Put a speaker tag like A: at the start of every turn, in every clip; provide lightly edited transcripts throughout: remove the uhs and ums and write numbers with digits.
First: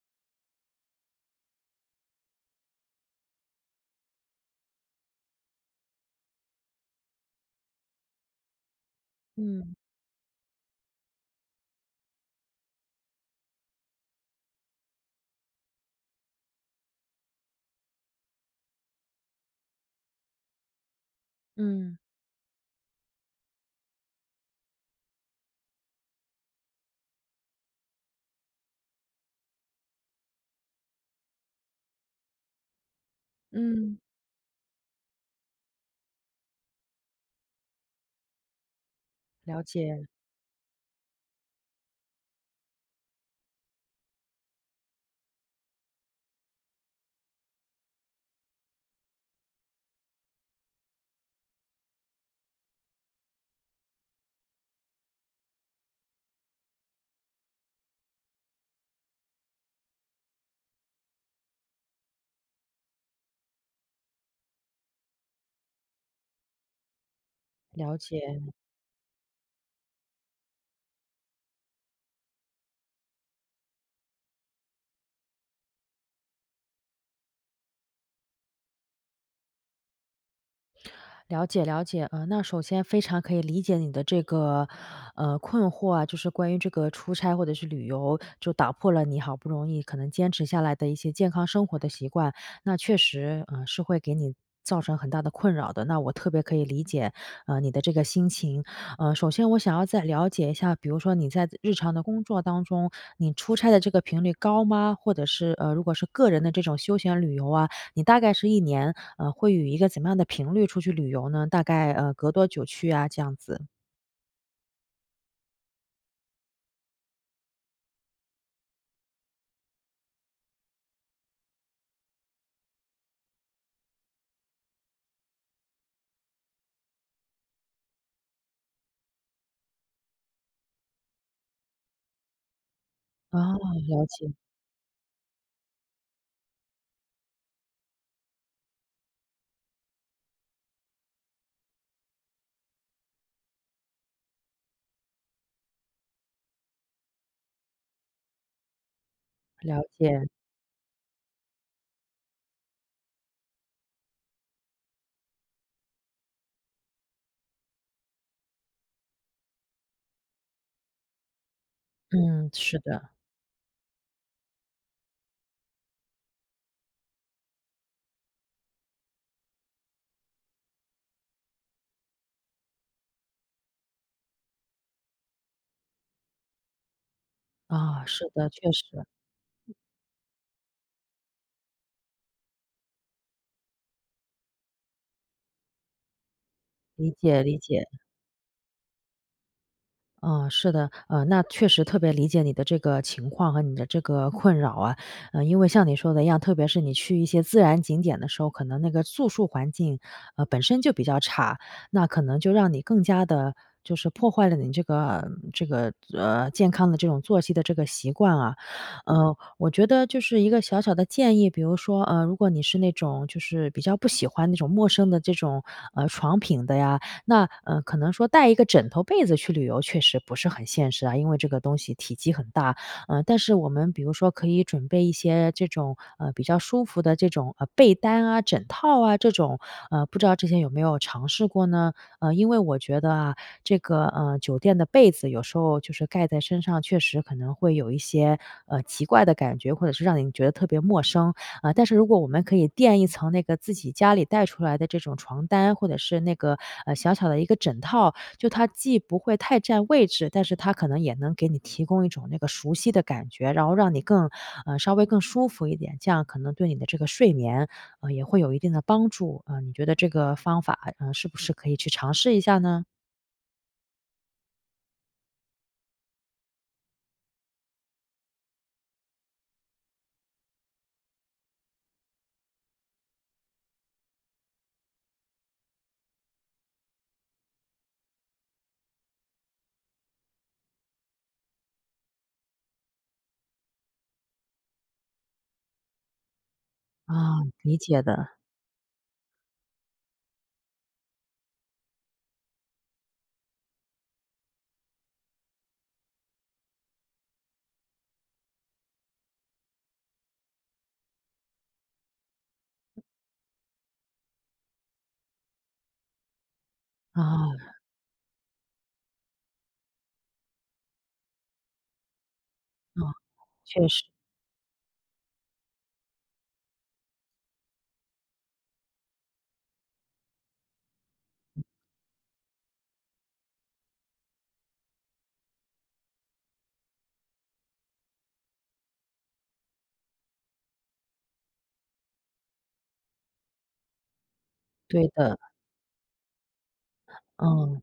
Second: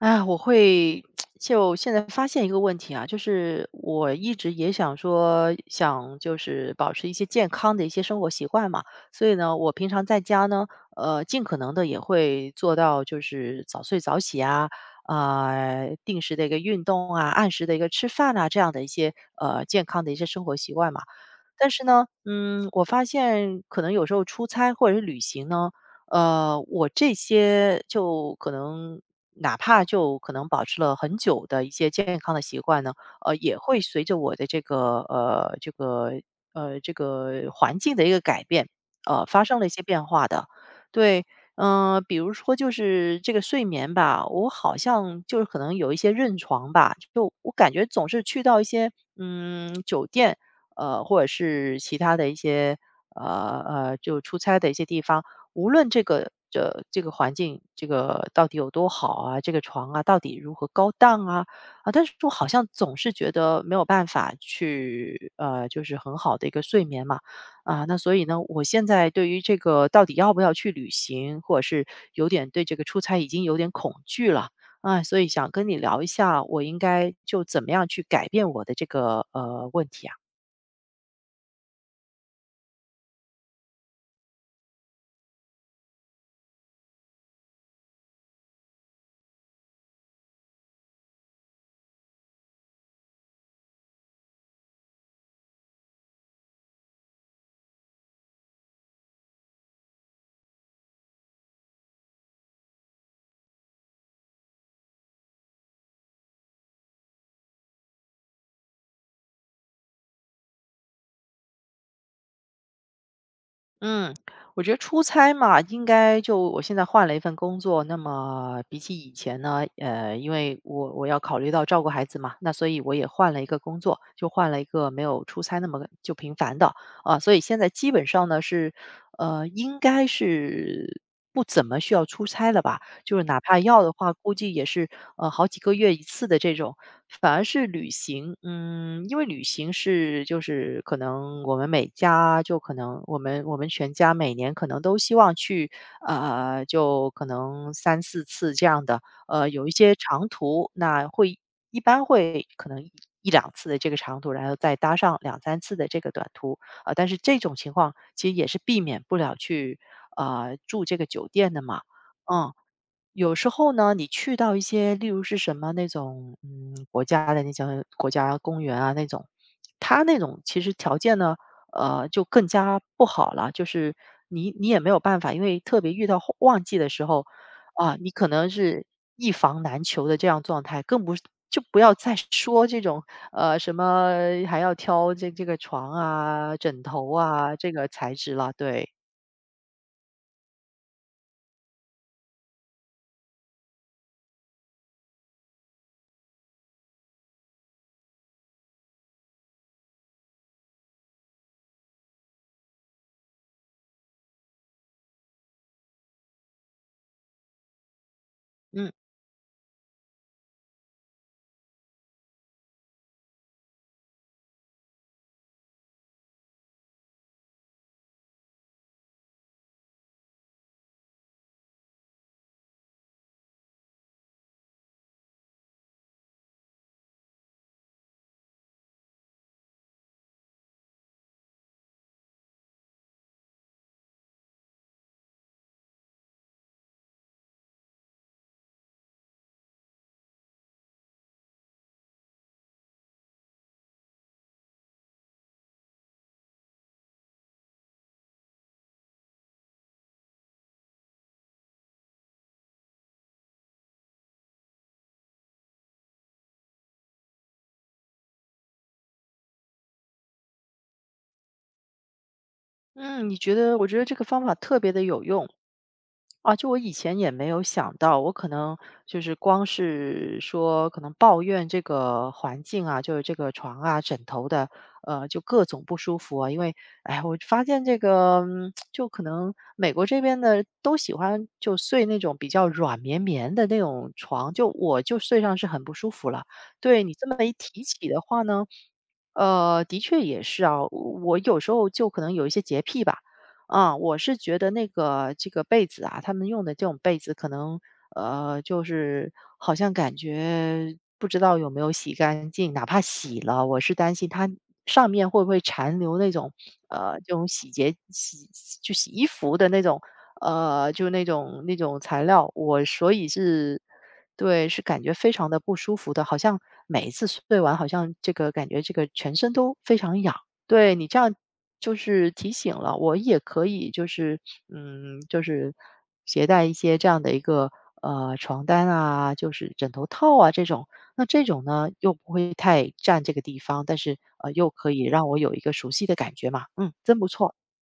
A: 哎，就现在发现一个问题啊，就是我一直也想就是保持一些健康的一些生活习惯嘛，所以呢，我
B: 嗯
A: 平常在家呢，尽可能的也会做到就是早睡早起啊，定时的一个运动啊，按时的一个吃饭啊，这样的一些健康的一些生活习惯嘛。但是
B: 嗯
A: 呢，我发现可能有时候出差或者是旅行呢，我这些就可能哪怕就可能保持了很久的一些健康的习惯呢，也会
B: 嗯，
A: 随着我的这个环境的一个改变，发生
B: 了
A: 了一些变
B: 解
A: 化的。对，比如说就是这个睡眠吧，我好像就是可能有一些认床吧，就我感觉总是去到一些酒店，或者是其他的一些就出差的一些地方。无论这个环境，这个到底有多好啊，这个床啊到底如何高档啊，啊，但是我好像总是觉得没有办法去就是很好的一个睡眠嘛，啊，
B: 了
A: 那所
B: 解。
A: 以呢，我现在对于这个到底要不要去旅行，或者是有点对这个出差已经有点恐惧了。啊，所以想跟你聊一下，我应该就怎么样去改变我的这个问题啊？
B: 了解了解，那首先非常可以理解你的这个，困惑啊，就是关于这个出差或者是旅游，就打破了你好不容易可能坚持下来的一些健康生活的习惯，那确实，是会给你造成很大的困扰的。那我特别可以理解，你的这个心情。首先我想要再了解一下，比如说你在日常的工作当中，你出差的这个频率高吗？或者是如果是个人的这种休闲旅游啊，你大概是一年会与一个怎么样的频率出去旅游呢？大概，隔多久去啊，这样子。
A: 嗯，我觉得出差嘛，应该就我现在换了一份工作，那么比起以前呢，因为我要考虑到照顾孩子嘛，那所以我也换了一个工作，就换了一个没有出差那么就频繁的啊，所以现在基本上呢是，应该是不怎么需要出差了吧。就是哪
B: 啊，
A: 怕要的
B: 了
A: 话，估
B: 解，
A: 计也是好几个月一次的这种。反而是旅行，因为旅行是就是可能我们每家就可能我们全家每年可能都希望去就可能三四次这样的，有一
B: 了
A: 些
B: 解，
A: 长途，一般会可能一两次的这个长途，然后再搭上两三次的这个短途，但是这种情况其实也是避免不了去住这个酒店的嘛，
B: 嗯，
A: 嗯。
B: 是的，
A: 有时候呢，你去到一些，例如是什么那种，国家的那种国家公园啊那种，它那种其实条件呢，就更加不好了。就是你也没有办法，因为特别遇到后旺季的时候，啊，
B: 啊，
A: 你
B: 是
A: 可
B: 的，
A: 能
B: 确实，
A: 是一房难求的这样状态，更不是就不要再说这种什么还要挑这个床啊、枕
B: 理
A: 头
B: 解，
A: 啊
B: 理
A: 这
B: 解。
A: 个材质了。对，
B: 嗯，是的，那确实特别理解你的这个情况和你的这个困扰啊，嗯，因为像你说的一样，特别是你去一些自然景点的时候，可能那个住宿环境，本身就比较差，那可能就让你更加的，就是破坏了你这个，健康的这种作息的这个习惯啊。
A: 嗯
B: 我觉得就是一个小小的建议，比如说，如果你是那种就是比较不喜欢那种陌生的这种，床品的呀，那，可能说带一个枕头被子去旅游确实不是很现实啊，因为这个东西体积很大。但是我们比如说可以准备一些这种，比较舒服的这种，被单啊、枕套啊这种，不知道之前有没有尝试过呢？因为我觉得啊，这个，酒店的被子有时候就是盖在身上，确实可能会有一些，奇怪的感觉，或者是让你觉得特别陌生。啊，但是如果我们可以垫一层那个自己家里带出来的这种床单，或者是那个，小小的一个枕套，就它既不会太占位置，但是它可能也能给你提供一种那个熟悉的感觉，然后让你更稍微更舒服一点，这样可能对你的这个睡眠，也会有一定的帮助。你觉得这个方法，是不是可以去尝试一下呢？
A: 嗯，你觉得？我觉得这个方法特别的有用。啊，就我以前也没有想到，我可能就是光是说可能抱怨这个环境啊，就是这个床啊、枕头的，就各种不舒服啊。因为，哎，我发现这个，就可能美国这边的都喜欢就睡那种比较软绵绵的那种床，就我就睡上是很不舒服了。对你
B: 啊，
A: 这么一
B: 理
A: 提
B: 解
A: 起的
B: 的，
A: 话呢，的确也是啊，我有时候就可能有一些洁癖吧，啊，我是觉得那个这个被子啊，他们用的这种被子可能就是好像感觉不知道有没有洗干净，哪怕洗了，我是担心它上面会不会残留那种这种洗
B: 啊，
A: 洁洗就洗衣服的那种呃就那种那种材料，我
B: 啊，
A: 所以
B: 确
A: 是。
B: 实，
A: 对，是感觉非常的不舒服的，好像每一次睡完，好像这个感觉这个全身都非常痒。对，你这样就是提醒了，我也可以就是携带一些这样的一个，床单啊，就是枕头套啊这种。那这种呢，又不会太占这个地方，但是，又可以
B: 对
A: 让
B: 的，
A: 我有一个熟悉的感觉嘛，真不错。
B: 嗯。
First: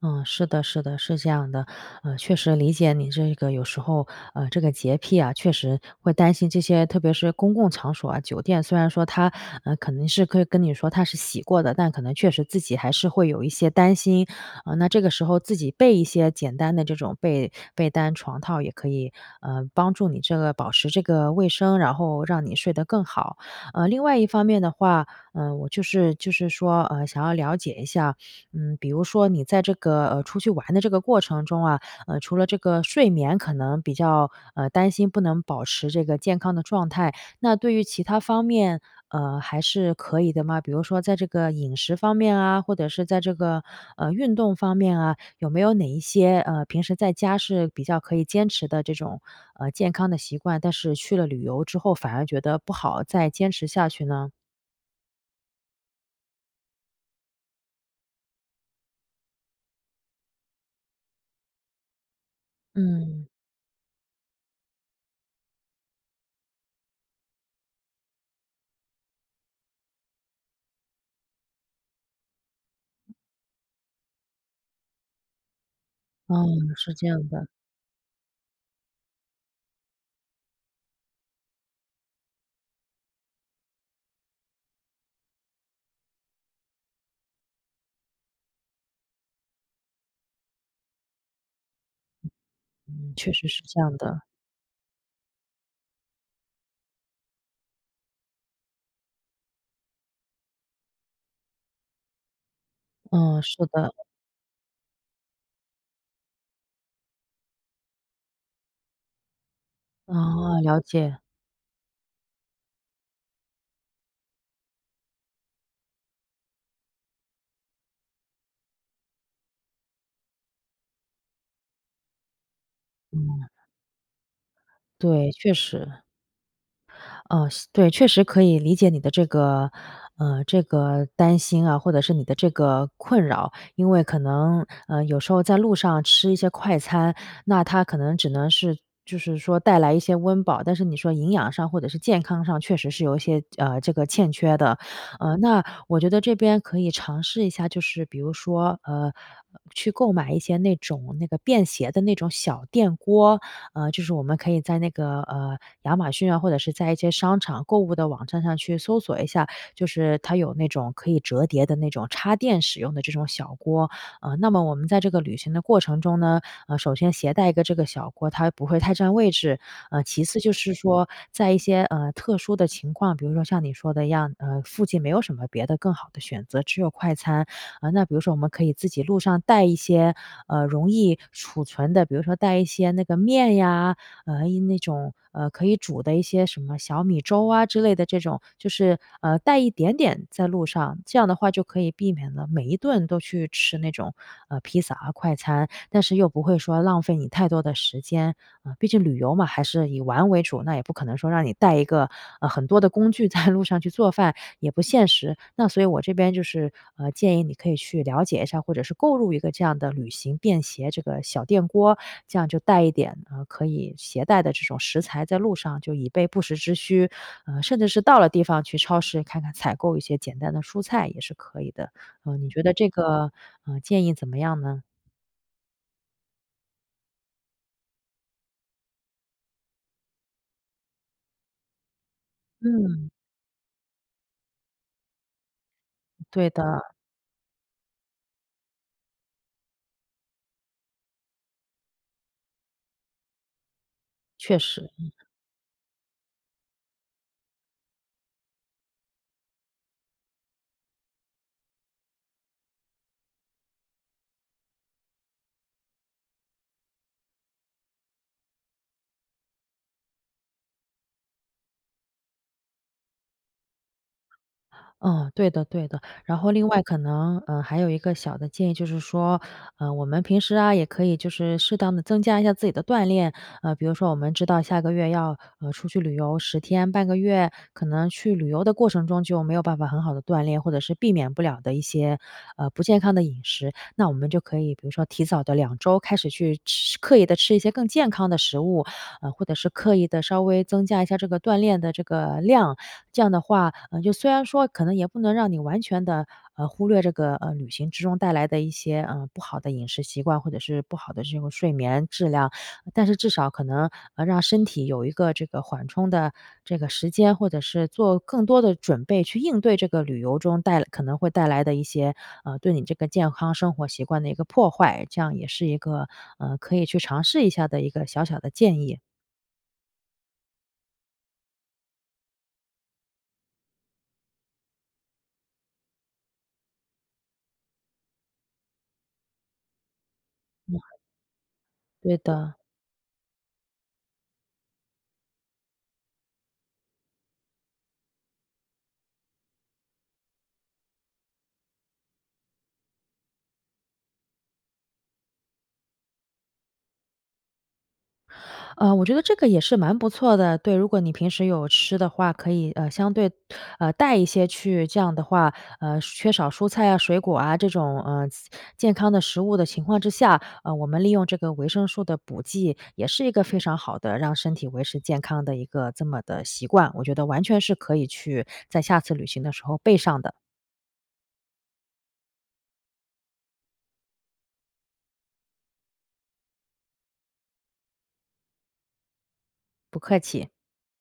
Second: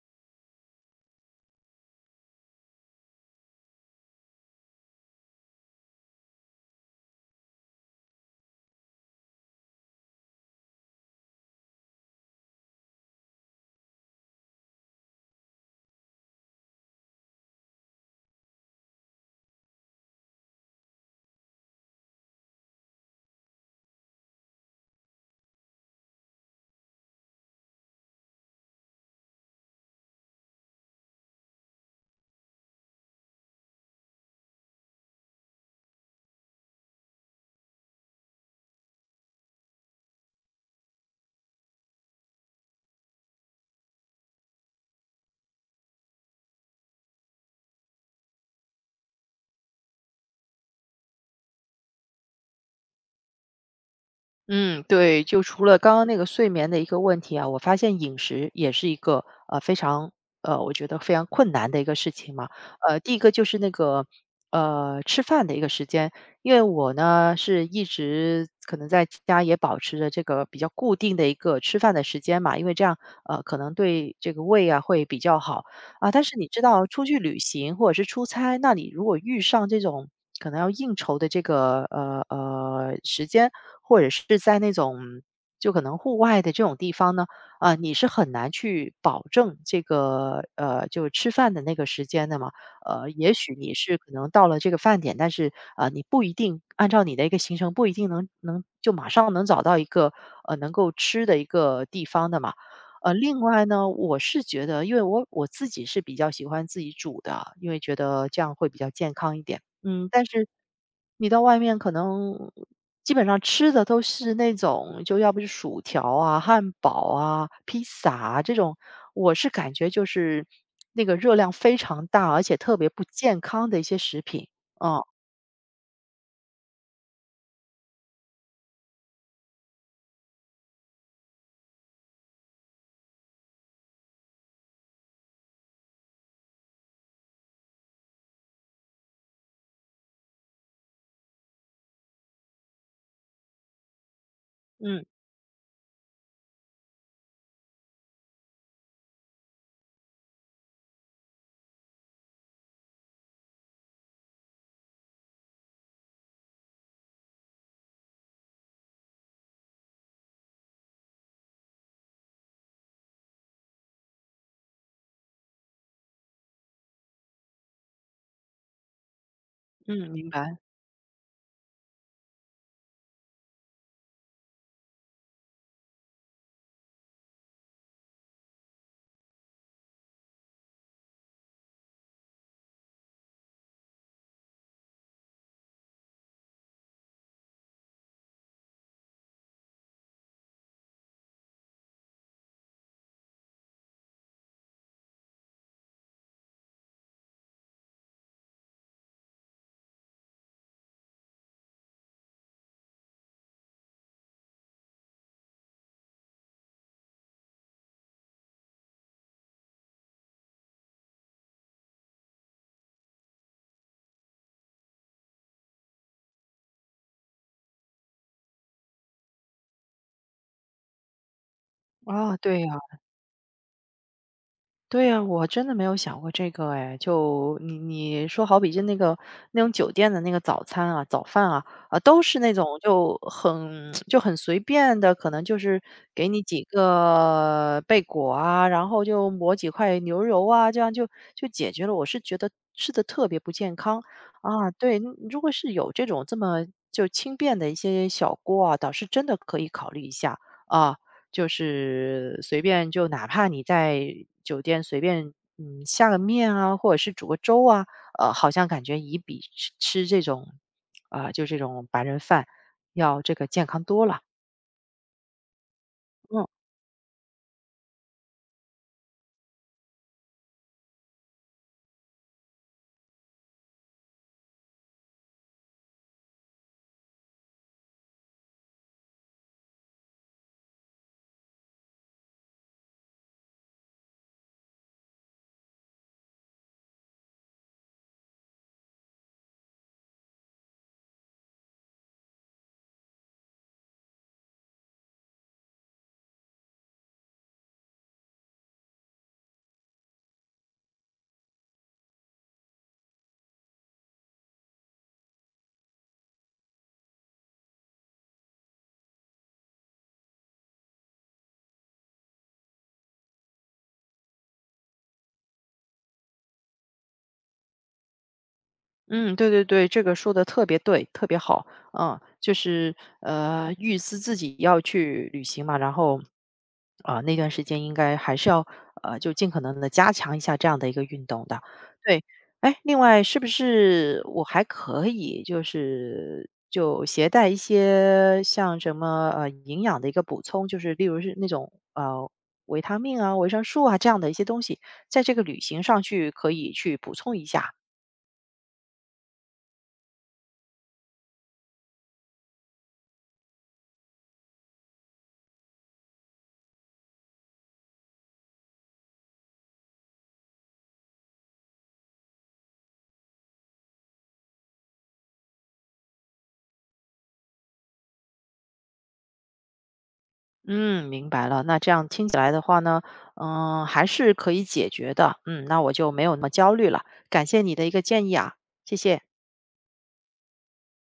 B: 嗯，是的，是的，是这样的，确实理解你这个有时候，这个洁癖啊，确实会担心这些，特别是公共场所啊，酒店，虽然说它，可能是可以跟你说它是洗过的，但可能确实自己还是会有一些担心，那这个时候自己备一些简单的这种被单、床套也可以，嗯，帮助你这个保持这个卫生，然后让你睡得更好。另外一方面的话，嗯、我就是说，想要了解一下。嗯，比如说你在这个，出去玩的这个过程中啊，除了这个睡眠可能比较，担心不能保持这个健康的状态，那对于其他方面，还是可以的吗？比如说在这个饮食方面啊，或者是在这个，运动方面啊，有没有哪一些，平时在家是比较可以坚持的这种，健康的习惯，但是去了旅游之后反而觉得不好再坚持下去呢？
A: 嗯，对，就除了刚刚那个睡眠的一个问题啊，我发现饮食也是一个非常我觉得非常困难的一个事情嘛。第一
B: 嗯，
A: 个就是那个吃饭的一个时间，因为我呢是一直可能在家也保持着这个比较固定的一个吃饭的时间嘛，因为这样可能对这个胃啊会比较好。啊，但是
B: 哦，
A: 你知道
B: 是
A: 出
B: 这
A: 去
B: 样
A: 旅
B: 的，
A: 行或者是出差，那你如果遇上这种可能要应酬的这个时间，或者是在那种就可能户外的这种地方呢，啊，你是很难去保证这个就吃饭的那个时间的嘛。
B: 嗯，确
A: 也
B: 实
A: 许
B: 是
A: 你
B: 这
A: 是
B: 样
A: 可
B: 的。
A: 能到了这个饭点，但是啊、你不一定按照你的一个行程，不一定能就马上能找到一个能够吃的一个地方的嘛。另
B: 嗯，是
A: 外呢，
B: 的，
A: 我是觉得，因为我自己是比较喜欢自己煮的，因为觉得这样会比较健康一点。嗯，但是
B: 啊，了解，
A: 你到外面可能基本上吃的都是那种，就要不是薯条啊、汉堡啊、披萨啊这种，我是感觉就是那个热量非常大，而且特别不健
B: 嗯，
A: 康的一些食品。哦，
B: 对，确实。是对，确实可以理解你的这个，这个担心啊，或者是你的这个困扰。因为可能，有时候在路上吃一些快餐，那它可能只能是就是说带来一些温饱，但是你说营养上或者是健康上确实是有一些，这个欠缺的。
A: 嗯
B: 那我觉得这边可以尝试一下，就是比如说，去购买一些那种那个便携的那种小电锅，就是我们可以在那个亚马逊啊，或者是在一些商场购物的网站上去搜索一下，就是它有那种可以折叠的那种插电使用的这种小锅，那么我们在这个旅行的过程中呢，首先携带一个这个小锅，它不会太占位置。
A: 嗯，
B: 其
A: 明
B: 次就
A: 白。
B: 是说，在一些特殊的情况，比如说像你说的一样，附近没有什么别的更好的选择，只有快餐。那比如说我们可以自己路上带一些容易储存的，比如说带一些那个面呀，一那种，可以煮的一些什么小米粥啊之类的这种，就是，带一点点在路上，这样的话就可以避免了每一顿都去吃那种，披萨啊、快餐，但是又不会说浪费你太多的时间。啊，毕竟旅游嘛，还是以玩为主，那也不可能说让你带一个，很多的工具在路上去做饭，也不现实。那所以我这边就是，建议你可以去了解一下，或者是购入一个这样的旅行便携这个小电锅，这样就带一点，可以携带的这种食材在路上，就以备不时之需。甚至是到了地方去超市看看采购一些简单的蔬菜也是可以的。
A: 啊，
B: 你
A: 对
B: 觉
A: 呀。
B: 得这个，建议怎么样呢？
A: 对呀，我真的没有想过这个哎，就你说好比就那个那种酒店的那个早餐啊、早饭啊，啊，都是那种
B: 嗯，
A: 就很 就很随便的，可能就是给你
B: 对
A: 几
B: 的，
A: 个贝果啊，然后就抹几块牛油啊，这样就解决了。我是觉得吃的特别不健康
B: 确
A: 啊。
B: 实。
A: 对，如果是有这种这么就轻便的一些小锅啊，倒是真的可以考虑一下啊。就是随便就哪怕你在酒店随便，下个面啊，或者是煮个粥啊，好像感觉也比吃这种，啊，就这种白人饭要这个健康多了。
B: 嗯，对的对的。然
A: 嗯。
B: 后另外可能，嗯，还有一个小的建议就是说，我们平时啊，也可以就是适当的增加一下自己的锻炼。比如说我们知道下个月要，出去旅游10天、半个月，可能去旅游的过程中就没有办法很好的锻炼，或者是避免不了的一些，不健康的饮食。那我们就可以比如说提早的2周开始去吃刻意的吃一些更健康的食物，或者是刻意的稍微增加一下这个锻炼的这个量。这样的话，就虽然说可能也不能让你完全的，忽略这个，旅行之中带来的一些，不好的饮食习惯，或者是不好的这种睡眠质量，但是至少可能，让身体有一个这个缓冲的这个时间，或者是做更多的准备去应对这个旅游中带可能会带来的一些，对你这个健康生活习惯的一个破坏，这样也是一个，可以去尝试一下的一个小小的建议。
A: 嗯，对对对，这个说的特别对，特别好。就是预思自己要去旅行嘛，然后啊、那段时间应该还是要就尽可能的加强一下这样的一个运动的。
B: 对
A: 对，
B: 的。
A: 哎，另外是不是我还可以就携带一些像什么营养的一个补充，就是例如是那种维他命啊、维生素啊这样的一些东西，在这个旅行上去可以去补充一下。
B: 我觉得这个也是蛮不错的。对，如果你平时有吃的话，可以，相对，带一些去，这样的话，缺少蔬菜啊、水果啊这种，健康的食物的情况之下，我们利用这个维生素的补剂，也是一个非常好的让身体维持健康的一个这么的习惯。我觉得完全是可以去在下次旅行的时候备上的，
A: 嗯，明白了。那这样听起来的话呢，还是可以解决的。嗯，那我就没有那么焦虑了。感谢你的一个建议啊，谢谢。
B: 不客气。